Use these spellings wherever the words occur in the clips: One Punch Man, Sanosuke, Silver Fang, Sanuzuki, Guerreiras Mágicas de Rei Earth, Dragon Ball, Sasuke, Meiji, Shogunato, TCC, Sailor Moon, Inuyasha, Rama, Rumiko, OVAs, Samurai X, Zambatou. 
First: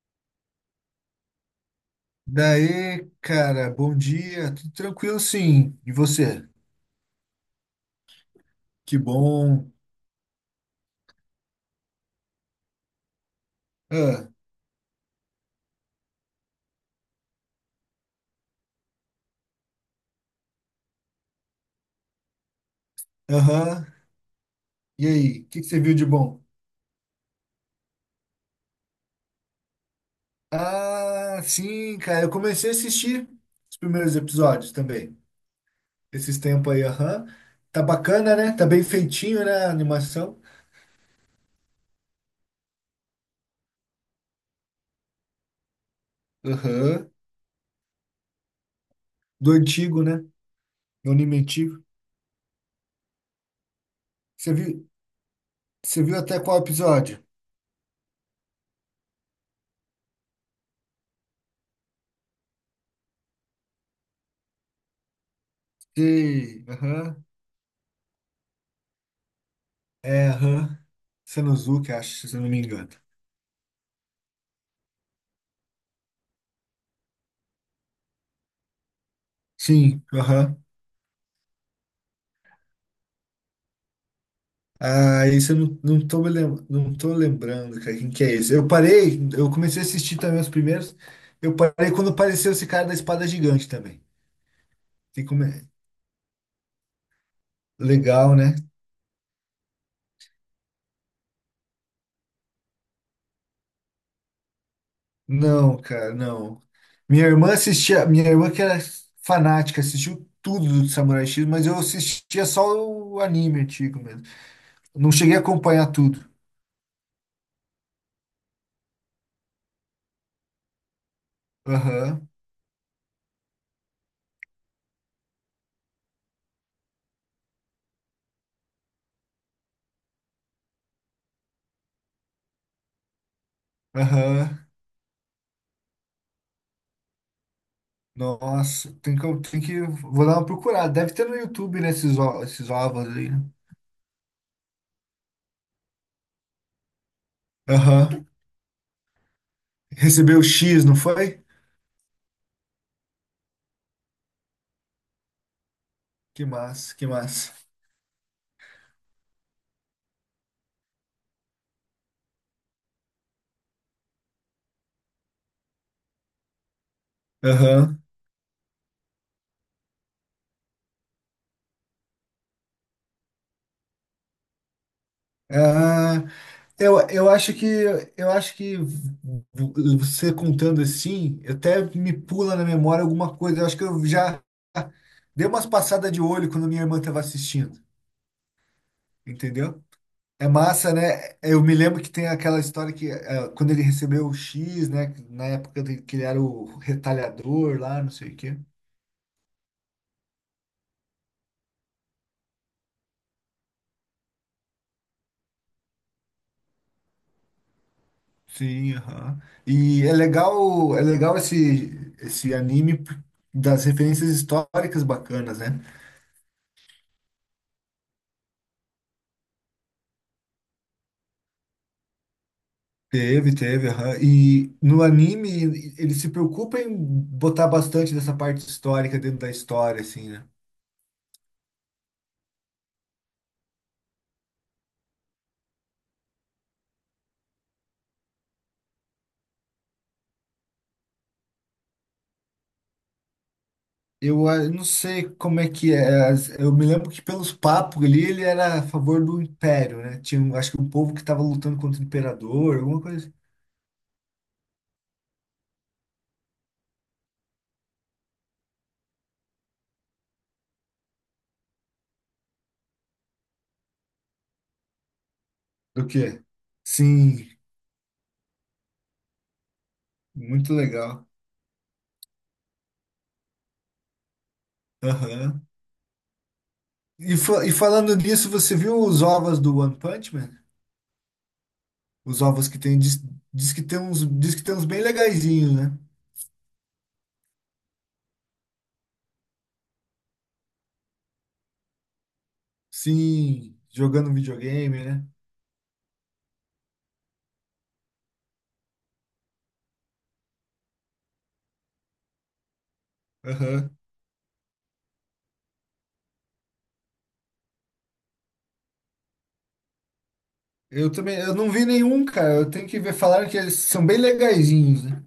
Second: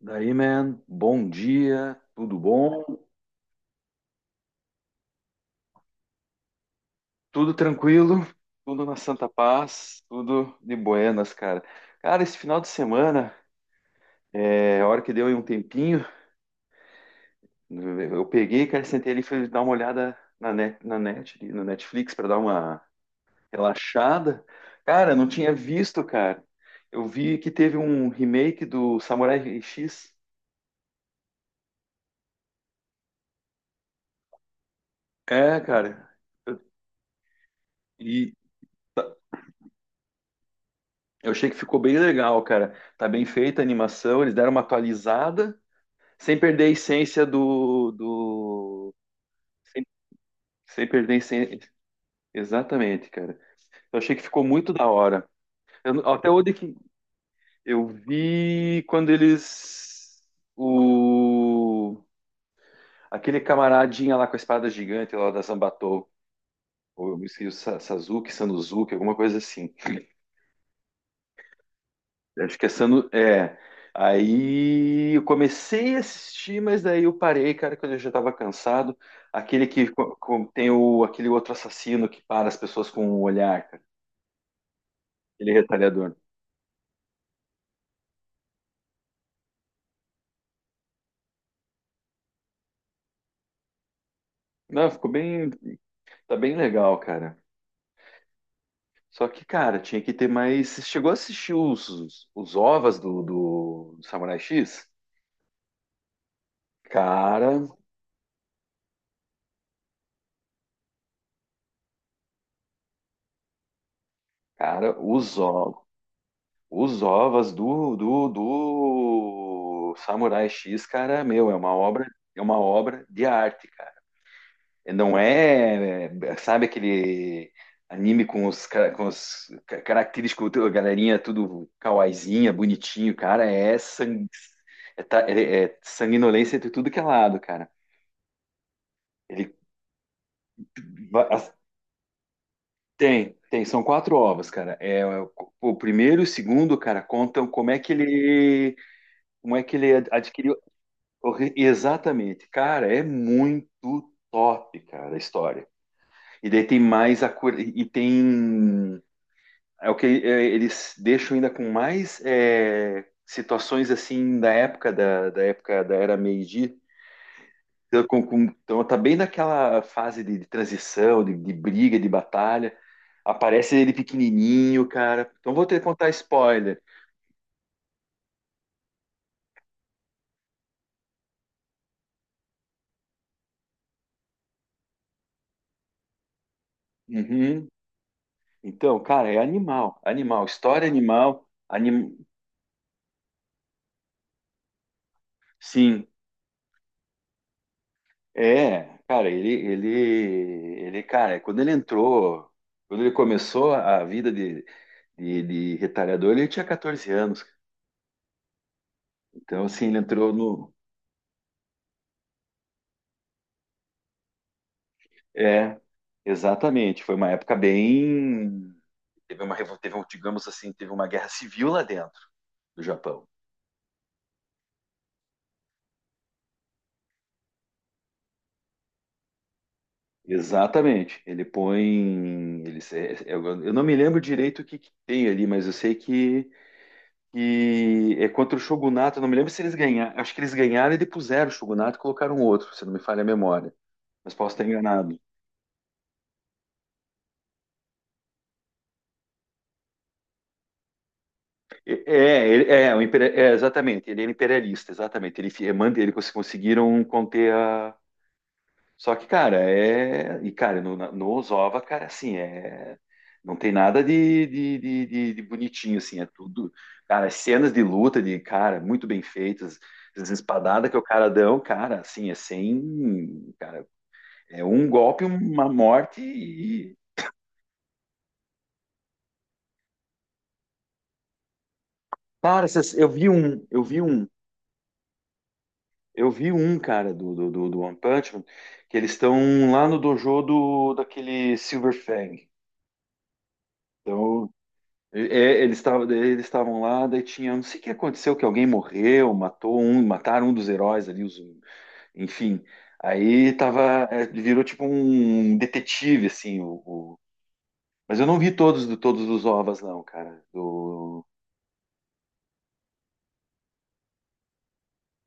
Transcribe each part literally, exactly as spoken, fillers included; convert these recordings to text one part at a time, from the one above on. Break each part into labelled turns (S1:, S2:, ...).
S1: Daí, man, bom dia, tudo bom?
S2: Daí, cara, bom dia, tudo tranquilo sim. E você?
S1: Tudo tranquilo, tudo na
S2: Que
S1: santa
S2: bom.
S1: paz, tudo de buenas, cara. Cara, esse final de semana,
S2: Ah,
S1: é, a hora que deu aí um tempinho, eu peguei, cara, sentei ali, e fui dar uma olhada na net, na net, no Netflix para dar uma
S2: aham.
S1: relaxada.
S2: E
S1: Cara, não
S2: aí, o
S1: tinha
S2: que que você viu
S1: visto,
S2: de bom?
S1: cara. Eu vi que teve um remake do Samurai X.
S2: Ah, sim, cara, eu comecei a assistir os primeiros episódios também.
S1: É, cara.
S2: Esses
S1: Eu-
S2: tempos aí, aham. Tá
S1: E
S2: bacana, né? Tá bem feitinho, né, a animação?
S1: Eu achei que ficou bem legal, cara. Tá bem feita a animação, eles deram uma atualizada, sem perder a
S2: Aham.
S1: essência do, do...
S2: Do
S1: Sem,
S2: antigo, né?
S1: sem
S2: Do
S1: perder a
S2: anime
S1: essência.
S2: antigo.
S1: Exatamente, cara. Eu achei que ficou
S2: Você
S1: muito da
S2: viu,
S1: hora.
S2: você
S1: Eu,
S2: viu
S1: até
S2: até
S1: onde
S2: qual
S1: que
S2: episódio?
S1: eu vi quando eles o aquele camaradinha lá com a espada gigante lá da Zambatou,
S2: Sei,
S1: ou eu
S2: aham.
S1: me esqueci, o Sa- Sasuke, Sanuzuki, alguma coisa assim.
S2: É, aham. Sanosuke, acho, se eu não
S1: Acho
S2: me
S1: que é
S2: engano.
S1: Sanu-. É. Aí eu comecei a assistir, mas daí eu parei, cara, quando eu já tava cansado. Aquele que
S2: Sim,
S1: co- co-
S2: aham.
S1: tem o, aquele outro assassino que para as pessoas com o olhar, cara.
S2: Ah, isso
S1: Aquele
S2: eu não, não
S1: retalhador.
S2: tô me lem- não tô lembrando, cara, quem que é esse? Eu parei, eu comecei a assistir também os primeiros. Eu parei quando apareceu esse cara da espada gigante também.
S1: Não, ficou
S2: Tem como
S1: bem.
S2: é-
S1: Tá bem legal, cara.
S2: Legal, né?
S1: Só que, cara, tinha que ter mais. Você chegou a assistir os, os, os OVAs do, do Samurai X?
S2: Não, cara, não. Minha
S1: Cara,
S2: irmã assistia, minha irmã que era fanática, assistiu tudo do Samurai X, mas eu assistia só o anime antigo mesmo.
S1: cara,
S2: Não cheguei
S1: os
S2: a
S1: OVAs.
S2: acompanhar tudo.
S1: Os OVAs do, do, do Samurai X, cara, meu, é uma obra,
S2: Aham,
S1: é uma obra de arte, cara. E não é, é, sabe aquele anime com os, ca- com os ca- característicos, tu- galerinha tudo kawaiizinha, bonitinho, cara, é sangue,
S2: aham.
S1: é, ta- é- é sanguinolência de tudo que é lado, cara.
S2: Nossa, tem que,
S1: Ele
S2: tem que, vou dar uma procurada. Deve ter
S1: va-
S2: no
S1: as-
S2: YouTube, né, esses, ó- esses ovos aí,
S1: tem,
S2: né?
S1: tem, são quatro ovas, cara. É, é o o primeiro e o segundo, cara, contam como é que
S2: Aham.
S1: ele como é que ele ad-
S2: Recebeu
S1: adquiriu
S2: X, não foi?
S1: Corre- Exatamente, cara, é muito top, cara, a história.
S2: Que
S1: E daí tem
S2: massa, que
S1: mais a
S2: massa.
S1: cor- e tem é o que é, eles deixam ainda com mais é, situações assim da época da, da época da era Meiji.
S2: Aham.
S1: Então, com- com- então tá bem naquela fase de, de transição, de, de briga, de batalha. Aparece ele pequenininho, cara. Então vou ter que contar
S2: Ah,
S1: spoiler.
S2: eu, eu acho que eu acho que você contando assim, até me pula na memória alguma coisa. Eu acho que eu já dei umas passadas de olho quando minha irmã estava
S1: Uhum.
S2: assistindo,
S1: Então, cara, é
S2: entendeu?
S1: animal, animal,
S2: É
S1: história
S2: massa, né?
S1: animal,
S2: Eu me lembro que
S1: anim...
S2: tem aquela história que eh, quando ele recebeu o X, né? Na época de-
S1: Sim.
S2: que ele era o retalhador lá, não sei o quê.
S1: É, cara, ele, ele, ele, cara, quando ele entrou, quando ele começou a vida de, de, de retalhador, ele tinha quatorze anos.
S2: Sim, aham.
S1: Então, assim, ele
S2: E é
S1: entrou no.
S2: legal, é legal esse, esse anime p- das referências históricas bacanas, né?
S1: É, exatamente. Foi uma época bem. Teve uma, revo- teve, um, digamos assim, teve uma guerra civil lá dentro do Japão.
S2: Teve, teve, aham. E no anime e- ele se preocupa em botar bastante dessa parte histórica dentro da história, assim, né?
S1: Exatamente. Ele põe. Ele, se- eu, eu não me lembro direito o que, que tem ali, mas eu sei que que é contra o Shogunato. Eu não me lembro se eles ganharam. Acho que eles ganharam e depuseram o Shogunato e colocaram um outro, se não me falha a memória. Mas
S2: Eu
S1: posso
S2: ah,
S1: estar
S2: não
S1: enganado.
S2: sei como é que é. as- Eu me lembro que pelos papos ali ele era a favor do império, né? Tinha, um- acho que um povo que estava lutando contra
S1: E-
S2: o imperador,
S1: É, é,
S2: alguma
S1: o
S2: coisa
S1: imperia-
S2: assim.
S1: é, exatamente. Ele era imperialista, exatamente. Ele fi- é, manda ele cons- conseguiram conter a. Só que, cara, é. E, cara, no, na- no Ozova, cara, assim, é. Não tem nada de, de, de, de- de bonitinho,
S2: Do
S1: assim, é
S2: quê?
S1: tudo. Cara,
S2: Sim,
S1: cenas de luta, de cara, muito bem feitas, as
S2: muito
S1: espadadas que o
S2: legal.
S1: cara dão, cara, assim, é sem. Cara, é um golpe,
S2: Aham.
S1: uma morte e.
S2: E, fa- e falando nisso, você viu os ovos do One Punch Man? Os
S1: Cara,
S2: ovos que
S1: essas-
S2: tem,
S1: eu
S2: diz,
S1: vi um,
S2: diz
S1: eu
S2: que tem
S1: vi um,
S2: uns, diz que tem uns bem legaizinhos, né?
S1: eu vi um, cara, do, do, do, do One Punch Man, que eles estão lá no dojo do, daquele Silver Fang.
S2: Sim, jogando
S1: Então,
S2: videogame,
S1: é,
S2: né?
S1: é, eles estavam eles estavam lá, daí tinha, não sei o que aconteceu, que alguém morreu, matou um, mataram um dos heróis ali, os, enfim. Aí
S2: Aham.
S1: tava, é, virou tipo um detetive, assim, o, o- mas eu não vi todos, todos os ovas, não, cara,
S2: Eu
S1: do...
S2: também, eu não vi nenhum, cara. Eu tenho que ver, falaram que eles são bem legaizinhos, né?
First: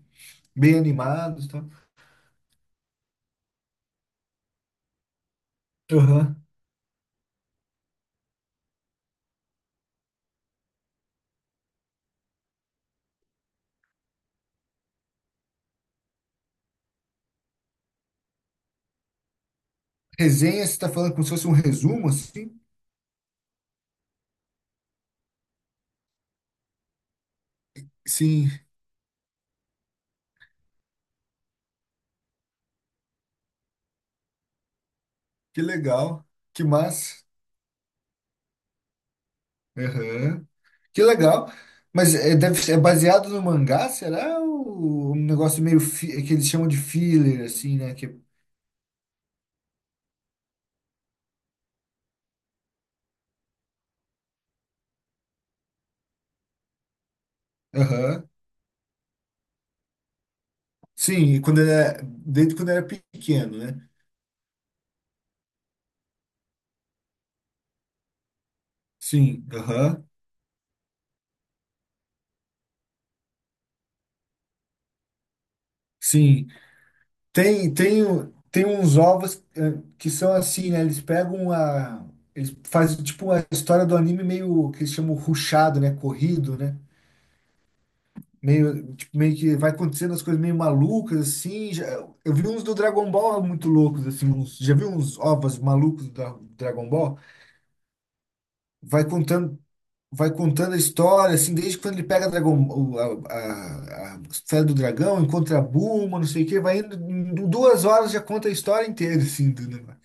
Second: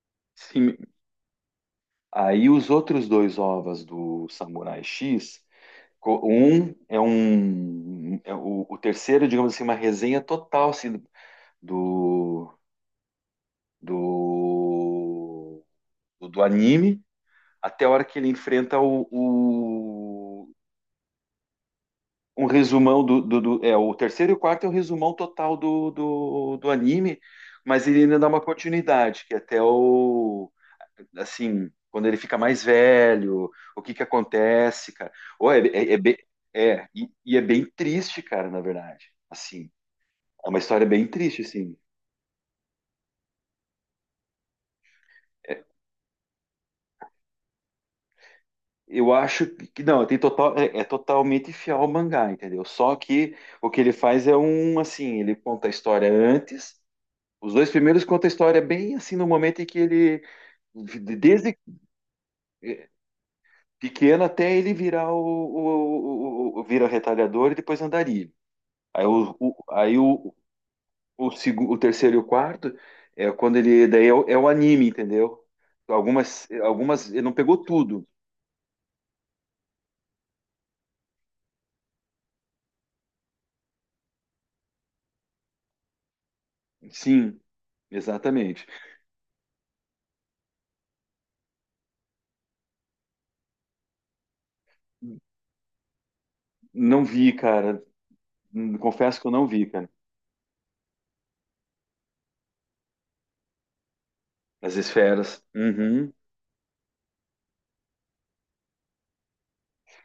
S2: Bem
S1: Sim.
S2: animados, tá?
S1: Aí os outros dois ovas do Samurai X,
S2: Tal.
S1: co-
S2: Aham.
S1: um é um é o, o terceiro, digamos assim, uma resenha total assim, do, do do do anime até a hora que ele enfrenta o, o-
S2: Resenha, você tá falando como se fosse um resumo,
S1: um
S2: assim?
S1: resumão do, do, do- é o terceiro e o quarto é o resumão total do, do, do anime, mas ele ainda dá uma
S2: Sim,
S1: continuidade que é até o assim, quando ele fica mais velho, o que que acontece, cara. Ou é,
S2: que
S1: é, é bem,
S2: legal, que
S1: é, e,
S2: massa.
S1: e é bem triste, cara, na verdade. Assim,
S2: Aham.
S1: é uma história
S2: Que
S1: bem triste,
S2: legal.
S1: assim.
S2: Mas é, deve ser- é baseado no mangá, será? Ou um negócio meio fi- que eles chamam de filler, assim, né? Que...
S1: Eu acho que não, tem total, é, é totalmente fiel ao mangá, entendeu? Só que o que ele faz é um assim, ele conta a história antes. Os dois primeiros contam
S2: Aham.
S1: a história bem assim no momento em que ele,
S2: Sim, e
S1: desde
S2: quando era, desde quando era
S1: eh,
S2: pequeno, né?
S1: pequeno até ele virar o, o, o, o- o- vira retalhador e depois andarilho. Aí o,
S2: Sim,
S1: o- aí
S2: aham.
S1: o, O, segu- o terceiro e o quarto é quando ele. Daí é o, é o anime, entendeu? Algumas,
S2: Sim.
S1: algumas. Ele não pegou
S2: Tem, tem,
S1: tudo.
S2: o- tem uns ovos eh, que são assim, né? Eles pegam a. Eles fazem tipo uma história do anime meio que eles chamam rushado, né? Corrido, né?
S1: Sim, exatamente.
S2: Meio, tipo, meio que vai acontecendo as coisas meio malucas, assim. Já, eu vi uns do Dragon Ball muito loucos, assim. Uns, já vi uns ovas malucos da Dragon
S1: Não
S2: Ball?
S1: vi, cara.
S2: Vai
S1: Confesso que eu não
S2: contando,
S1: vi, cara.
S2: vai contando a história, assim, desde quando ele pega a, Dragon, o- a, a, a esfera do
S1: As
S2: dragão,
S1: esferas.
S2: encontra a
S1: Uhum.
S2: Bulma, não sei o quê. Vai indo, em duas horas já conta a história inteira, assim, do negócio.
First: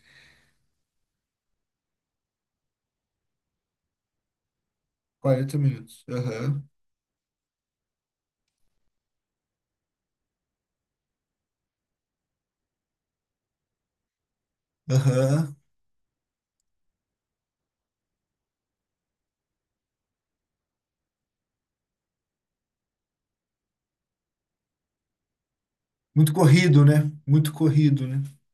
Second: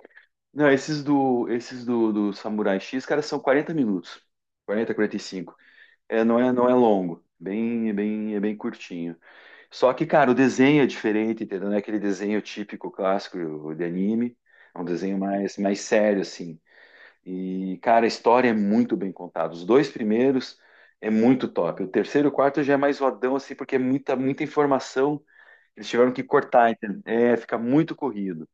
S1: Não, esses do, esses do, do Samurai X, cara, são quarenta minutos. quarenta quarenta e cinco
S2: Quarenta minutos.
S1: É, não é, não
S2: Aham,
S1: é longo. Bem, é bem, é bem curtinho. Só que, cara, o desenho é diferente, entendeu? Não é aquele desenho típico, clássico de anime. É um desenho
S2: aham.
S1: mais, mais sério, assim. E, cara, a história é muito bem contada. Os dois primeiros é muito top. O terceiro e o quarto já é mais rodão, assim, porque é muita, muita informação. Eles tiveram que
S2: Muito
S1: cortar,
S2: corrido,
S1: entende?
S2: né?
S1: é,
S2: Muito
S1: fica muito
S2: corrido, né?
S1: corrido.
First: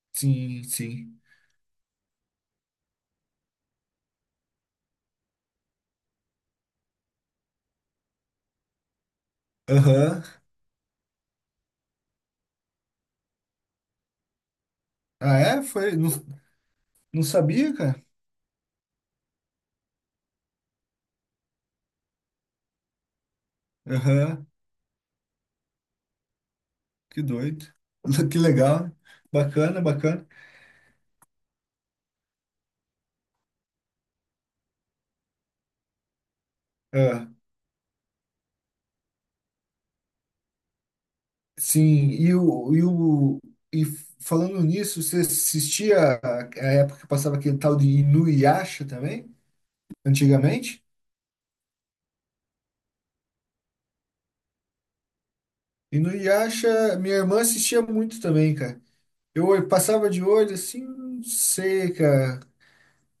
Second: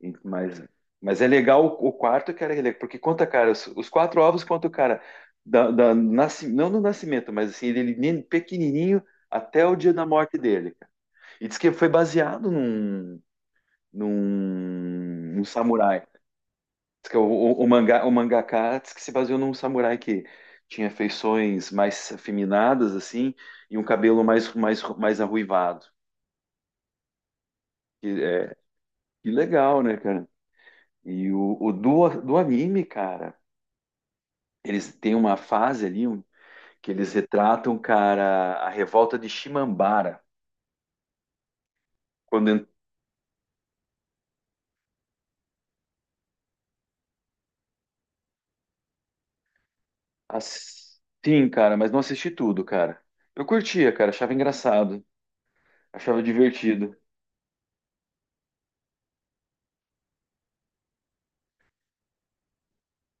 S1: E- Mas,
S2: Sim,
S1: mas
S2: sim.
S1: é legal o, o quarto, cara, ele- porque conta, cara, os, os quatro ovos conta o cara, da, da, nasci- não do nascimento, mas assim, ele, nem- pequenininho até o dia da
S2: Aham.
S1: morte dele, cara. E diz que foi baseado num, num,
S2: Ah,
S1: num
S2: é? Foi?
S1: samurai.
S2: Não,
S1: Diz que é O,
S2: não
S1: o, o
S2: sabia,
S1: mangá,
S2: cara?
S1: o mangaka diz que se baseou num samurai que tinha feições mais afeminadas, assim, e um cabelo
S2: Aham,
S1: mais, mais, mais arruivado.
S2: que doido.
S1: Que,
S2: Que
S1: é,
S2: legal.
S1: que
S2: Bacana,
S1: legal, né,
S2: bacana.
S1: cara? E o, o do, do anime, cara, eles têm uma fase ali um, que eles
S2: Ah,
S1: retratam, cara, a revolta de Shimambara.
S2: sim, e
S1: Quando, en-
S2: o, e o e falando nisso, você assistia a, a época que passava aquele tal de Inuyasha também, antigamente?
S1: as- sim, cara, mas não assisti tudo, cara. Eu curtia, cara, achava engraçado, achava divertido.
S2: Inuyasha, minha irmã assistia muito também, cara. Eu olh- passava de olho assim, não sei, cara.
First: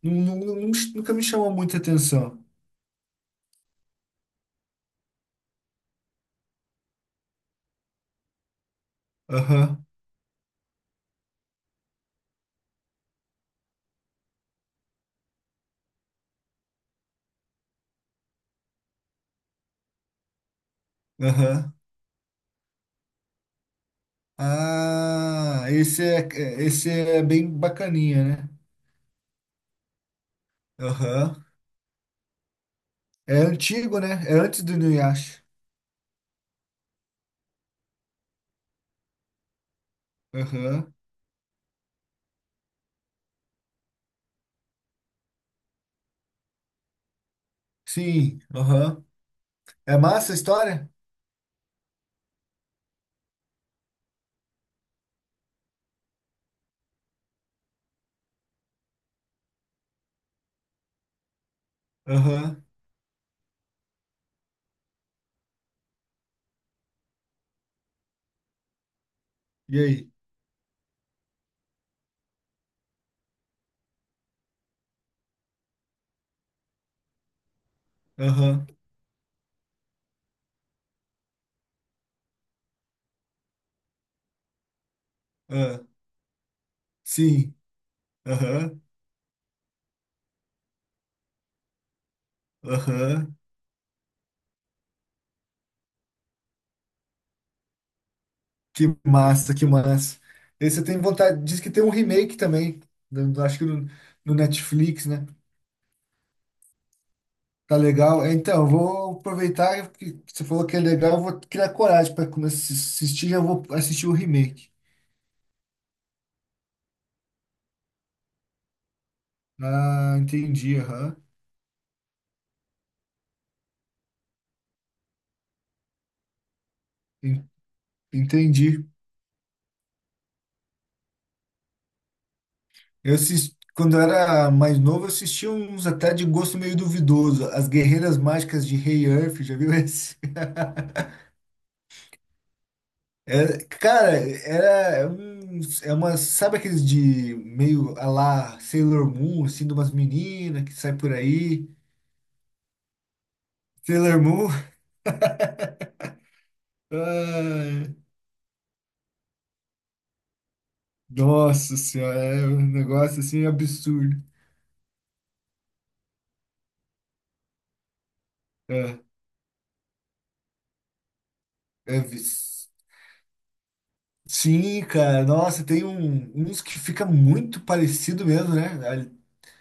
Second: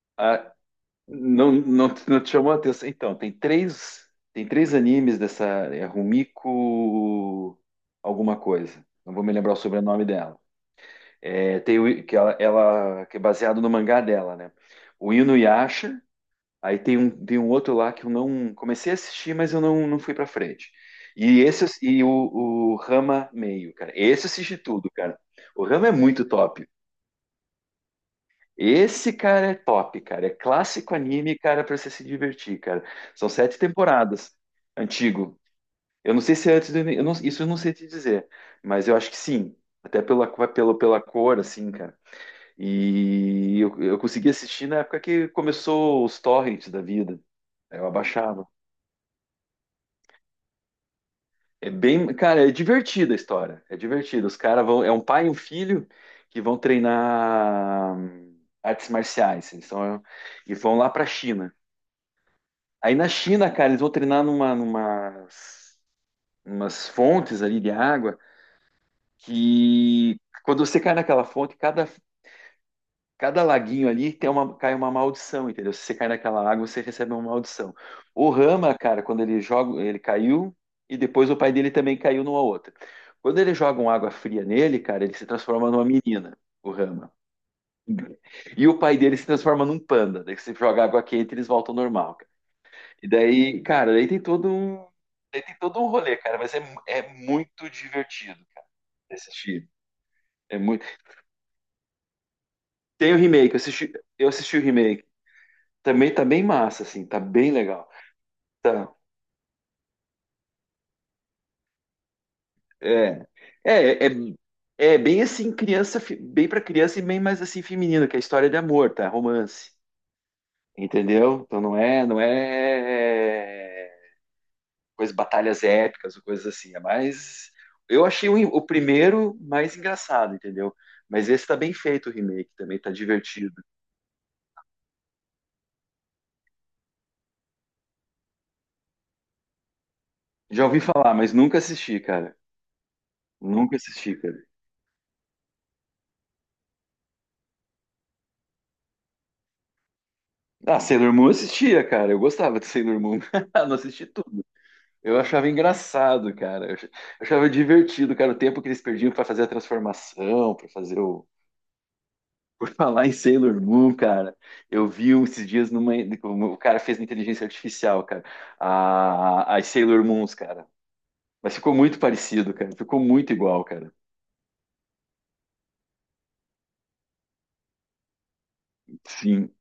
S2: Não, não-
S1: A-
S2: não- nunca me
S1: Não,
S2: chamou muita
S1: não, te- não te
S2: atenção.
S1: chamou a atenção. Então, tem três, tem três animes dessa é Rumiko alguma coisa. Não vou me lembrar o
S2: Aham,
S1: sobrenome dela. É, tem o, que ela, ela- que é baseado no mangá dela, né? O Inuyasha. Aí tem um, tem um outro lá que eu não comecei a assistir, mas eu não, não fui pra frente. E esse eu-
S2: aham.
S1: e o, o Rama meio, cara. Esse eu assisti tudo, cara. O
S2: Ah,
S1: Rama é
S2: esse
S1: muito
S2: é,
S1: top.
S2: esse é bem bacaninha, né?
S1: Esse, cara, é top, cara. É clássico anime,
S2: Aham.
S1: cara, pra você se divertir, cara. São
S2: É
S1: sete
S2: antigo, né? É
S1: temporadas.
S2: antes do
S1: Antigo.
S2: Inuyasha.
S1: Eu não sei se é antes do. Eu não- Isso eu não sei te dizer. Mas eu acho que sim. Até pela, co- pelo,
S2: Aham.
S1: pela cor, assim, cara. E eu, eu consegui assistir na época que começou os torrents da vida. Aí eu
S2: Sim,
S1: abaixava.
S2: aham. É massa a história?
S1: É bem. Cara, é divertida a história. É divertida. Os caras vão. É um pai e um filho que vão treinar hum, artes marciais. Eles são, e vão lá pra China.
S2: Aham.
S1: Aí na China, cara, eles vão treinar numa, numas, umas fontes ali de água
S2: E aí?
S1: que quando você cai naquela fonte, cada, cada laguinho ali tem uma, cai uma maldição, entendeu? Se você cai naquela água, você recebe uma maldição. O
S2: Aham.
S1: Rama, cara, quando ele joga, ele caiu e depois o pai dele também caiu numa outra. Quando eles jogam água fria nele, cara, ele se transforma
S2: Ah.
S1: numa menina, o Rama.
S2: Sim.
S1: E o
S2: Aham.
S1: pai dele se transforma num panda. Daí você joga água quente, e eles voltam ao normal. E
S2: Aham.
S1: daí, cara, daí tem todo um, daí tem todo um rolê, cara, mas é, mu- é muito divertido, cara,
S2: Que
S1: de
S2: massa, que
S1: assistir.
S2: massa.
S1: É
S2: Esse eu
S1: muito.
S2: tenho vontade. Diz que tem um remake também.
S1: Tem o
S2: do- do-
S1: remake, eu
S2: Acho que no,
S1: assisti, eu
S2: no
S1: assisti o remake.
S2: Netflix, né?
S1: Também tá bem massa, assim, tá bem
S2: Tá
S1: legal.
S2: legal. É, então, eu
S1: Tá.
S2: vou aproveitar que você falou que é legal. Eu vou criar coragem para começar a
S1: É.
S2: assistir. Já vou
S1: É,
S2: assistir
S1: é,
S2: o remake.
S1: é bem assim, criança, fi- bem pra criança e bem mais assim feminino, que é a história de amor, tá? Romance.
S2: Ah, entendi. Aham.
S1: Entendeu? Então não é, não é, coisas, batalhas épicas, ou coisas assim. É
S2: En-
S1: mais. Eu achei o, o
S2: Entendi.
S1: primeiro mais engraçado, entendeu? Mas esse tá bem feito o remake também, tá
S2: Eu
S1: divertido.
S2: assisti, quando eu era mais novo, eu assistia uns até de gosto meio duvidoso. As Guerreiras Mágicas de Rei Earth, já viu esse?
S1: Já ouvi falar, mas nunca assisti, cara.
S2: É,
S1: Nunca assisti,
S2: cara,
S1: cara.
S2: era um, é uma, sabe aqueles de meio a lá Sailor Moon, assim, de umas meninas que
S1: Ah,
S2: sai
S1: Sailor
S2: por
S1: Moon eu
S2: aí?
S1: assistia, cara. Eu gostava de Sailor Moon. Não assisti
S2: Sailor
S1: tudo.
S2: Moon?
S1: Eu achava engraçado, cara. Eu ach- eu achava
S2: Ai,
S1: divertido, cara, o tempo que eles perdiam pra fazer a transformação, pra fazer o.
S2: nossa senhora, é um
S1: Por falar em
S2: negócio assim
S1: Sailor Moon,
S2: absurdo.
S1: cara, eu vi um esses dias numa. O cara fez na inteligência artificial, cara.
S2: É,
S1: A, as Sailor Moons, cara. Mas ficou muito
S2: é
S1: parecido,
S2: vis-
S1: cara. Ficou muito igual, cara.
S2: sim, cara, nossa, tem um- uns que fica muito parecido mesmo, né? Ali-
S1: Sim.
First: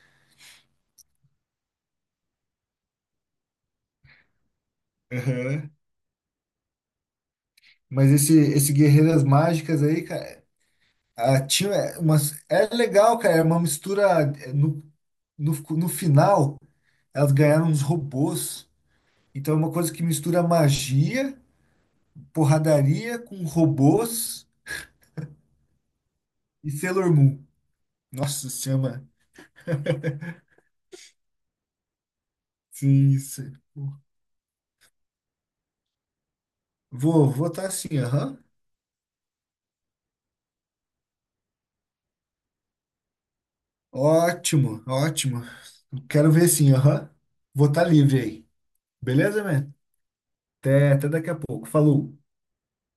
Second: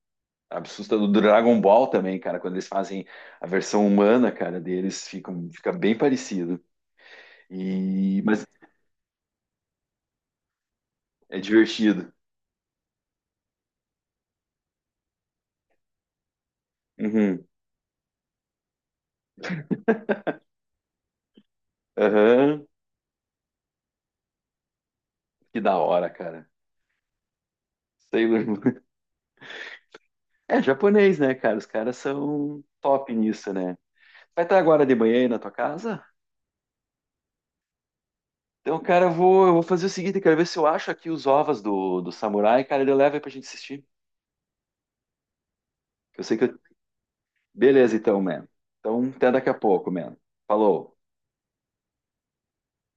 S1: Assustador. Do Dragon Ball também, cara. Quando eles fazem a versão humana, cara, deles, fica,
S2: Aham.
S1: fica bem parecido.
S2: Mas
S1: E...
S2: esse,
S1: Mas
S2: esse Guerreiras Mágicas aí, cara,
S1: é
S2: ah, tinha
S1: divertido.
S2: umas, é legal, cara, é uma mistura. É, No, no, no final, elas
S1: Uhum.
S2: ganharam uns robôs. Então é uma coisa que mistura magia,
S1: Aham.
S2: porradaria com robôs
S1: Que da hora, cara.
S2: e Sailor Moon.
S1: Sailor
S2: Nossa, se
S1: Moon.
S2: chama.
S1: É japonês, né, cara? Os caras são
S2: Sim,
S1: top
S2: isso.
S1: nisso, né? Vai estar agora de manhã aí na tua casa?
S2: Vou, vou estar assim, aham.
S1: Então, cara, eu vou, eu vou fazer o seguinte, eu quero ver se eu acho aqui os ovos do, do samurai, cara, ele leva aí pra gente assistir.
S2: Ótimo, ótimo.
S1: Eu
S2: Quero
S1: sei que
S2: ver
S1: eu...
S2: sim, aham. Vou estar
S1: Beleza, então,
S2: livre
S1: man.
S2: aí.
S1: Então, até
S2: Beleza,
S1: daqui a
S2: man?
S1: pouco, man.
S2: Até,
S1: Falou.
S2: até daqui a pouco. Falou.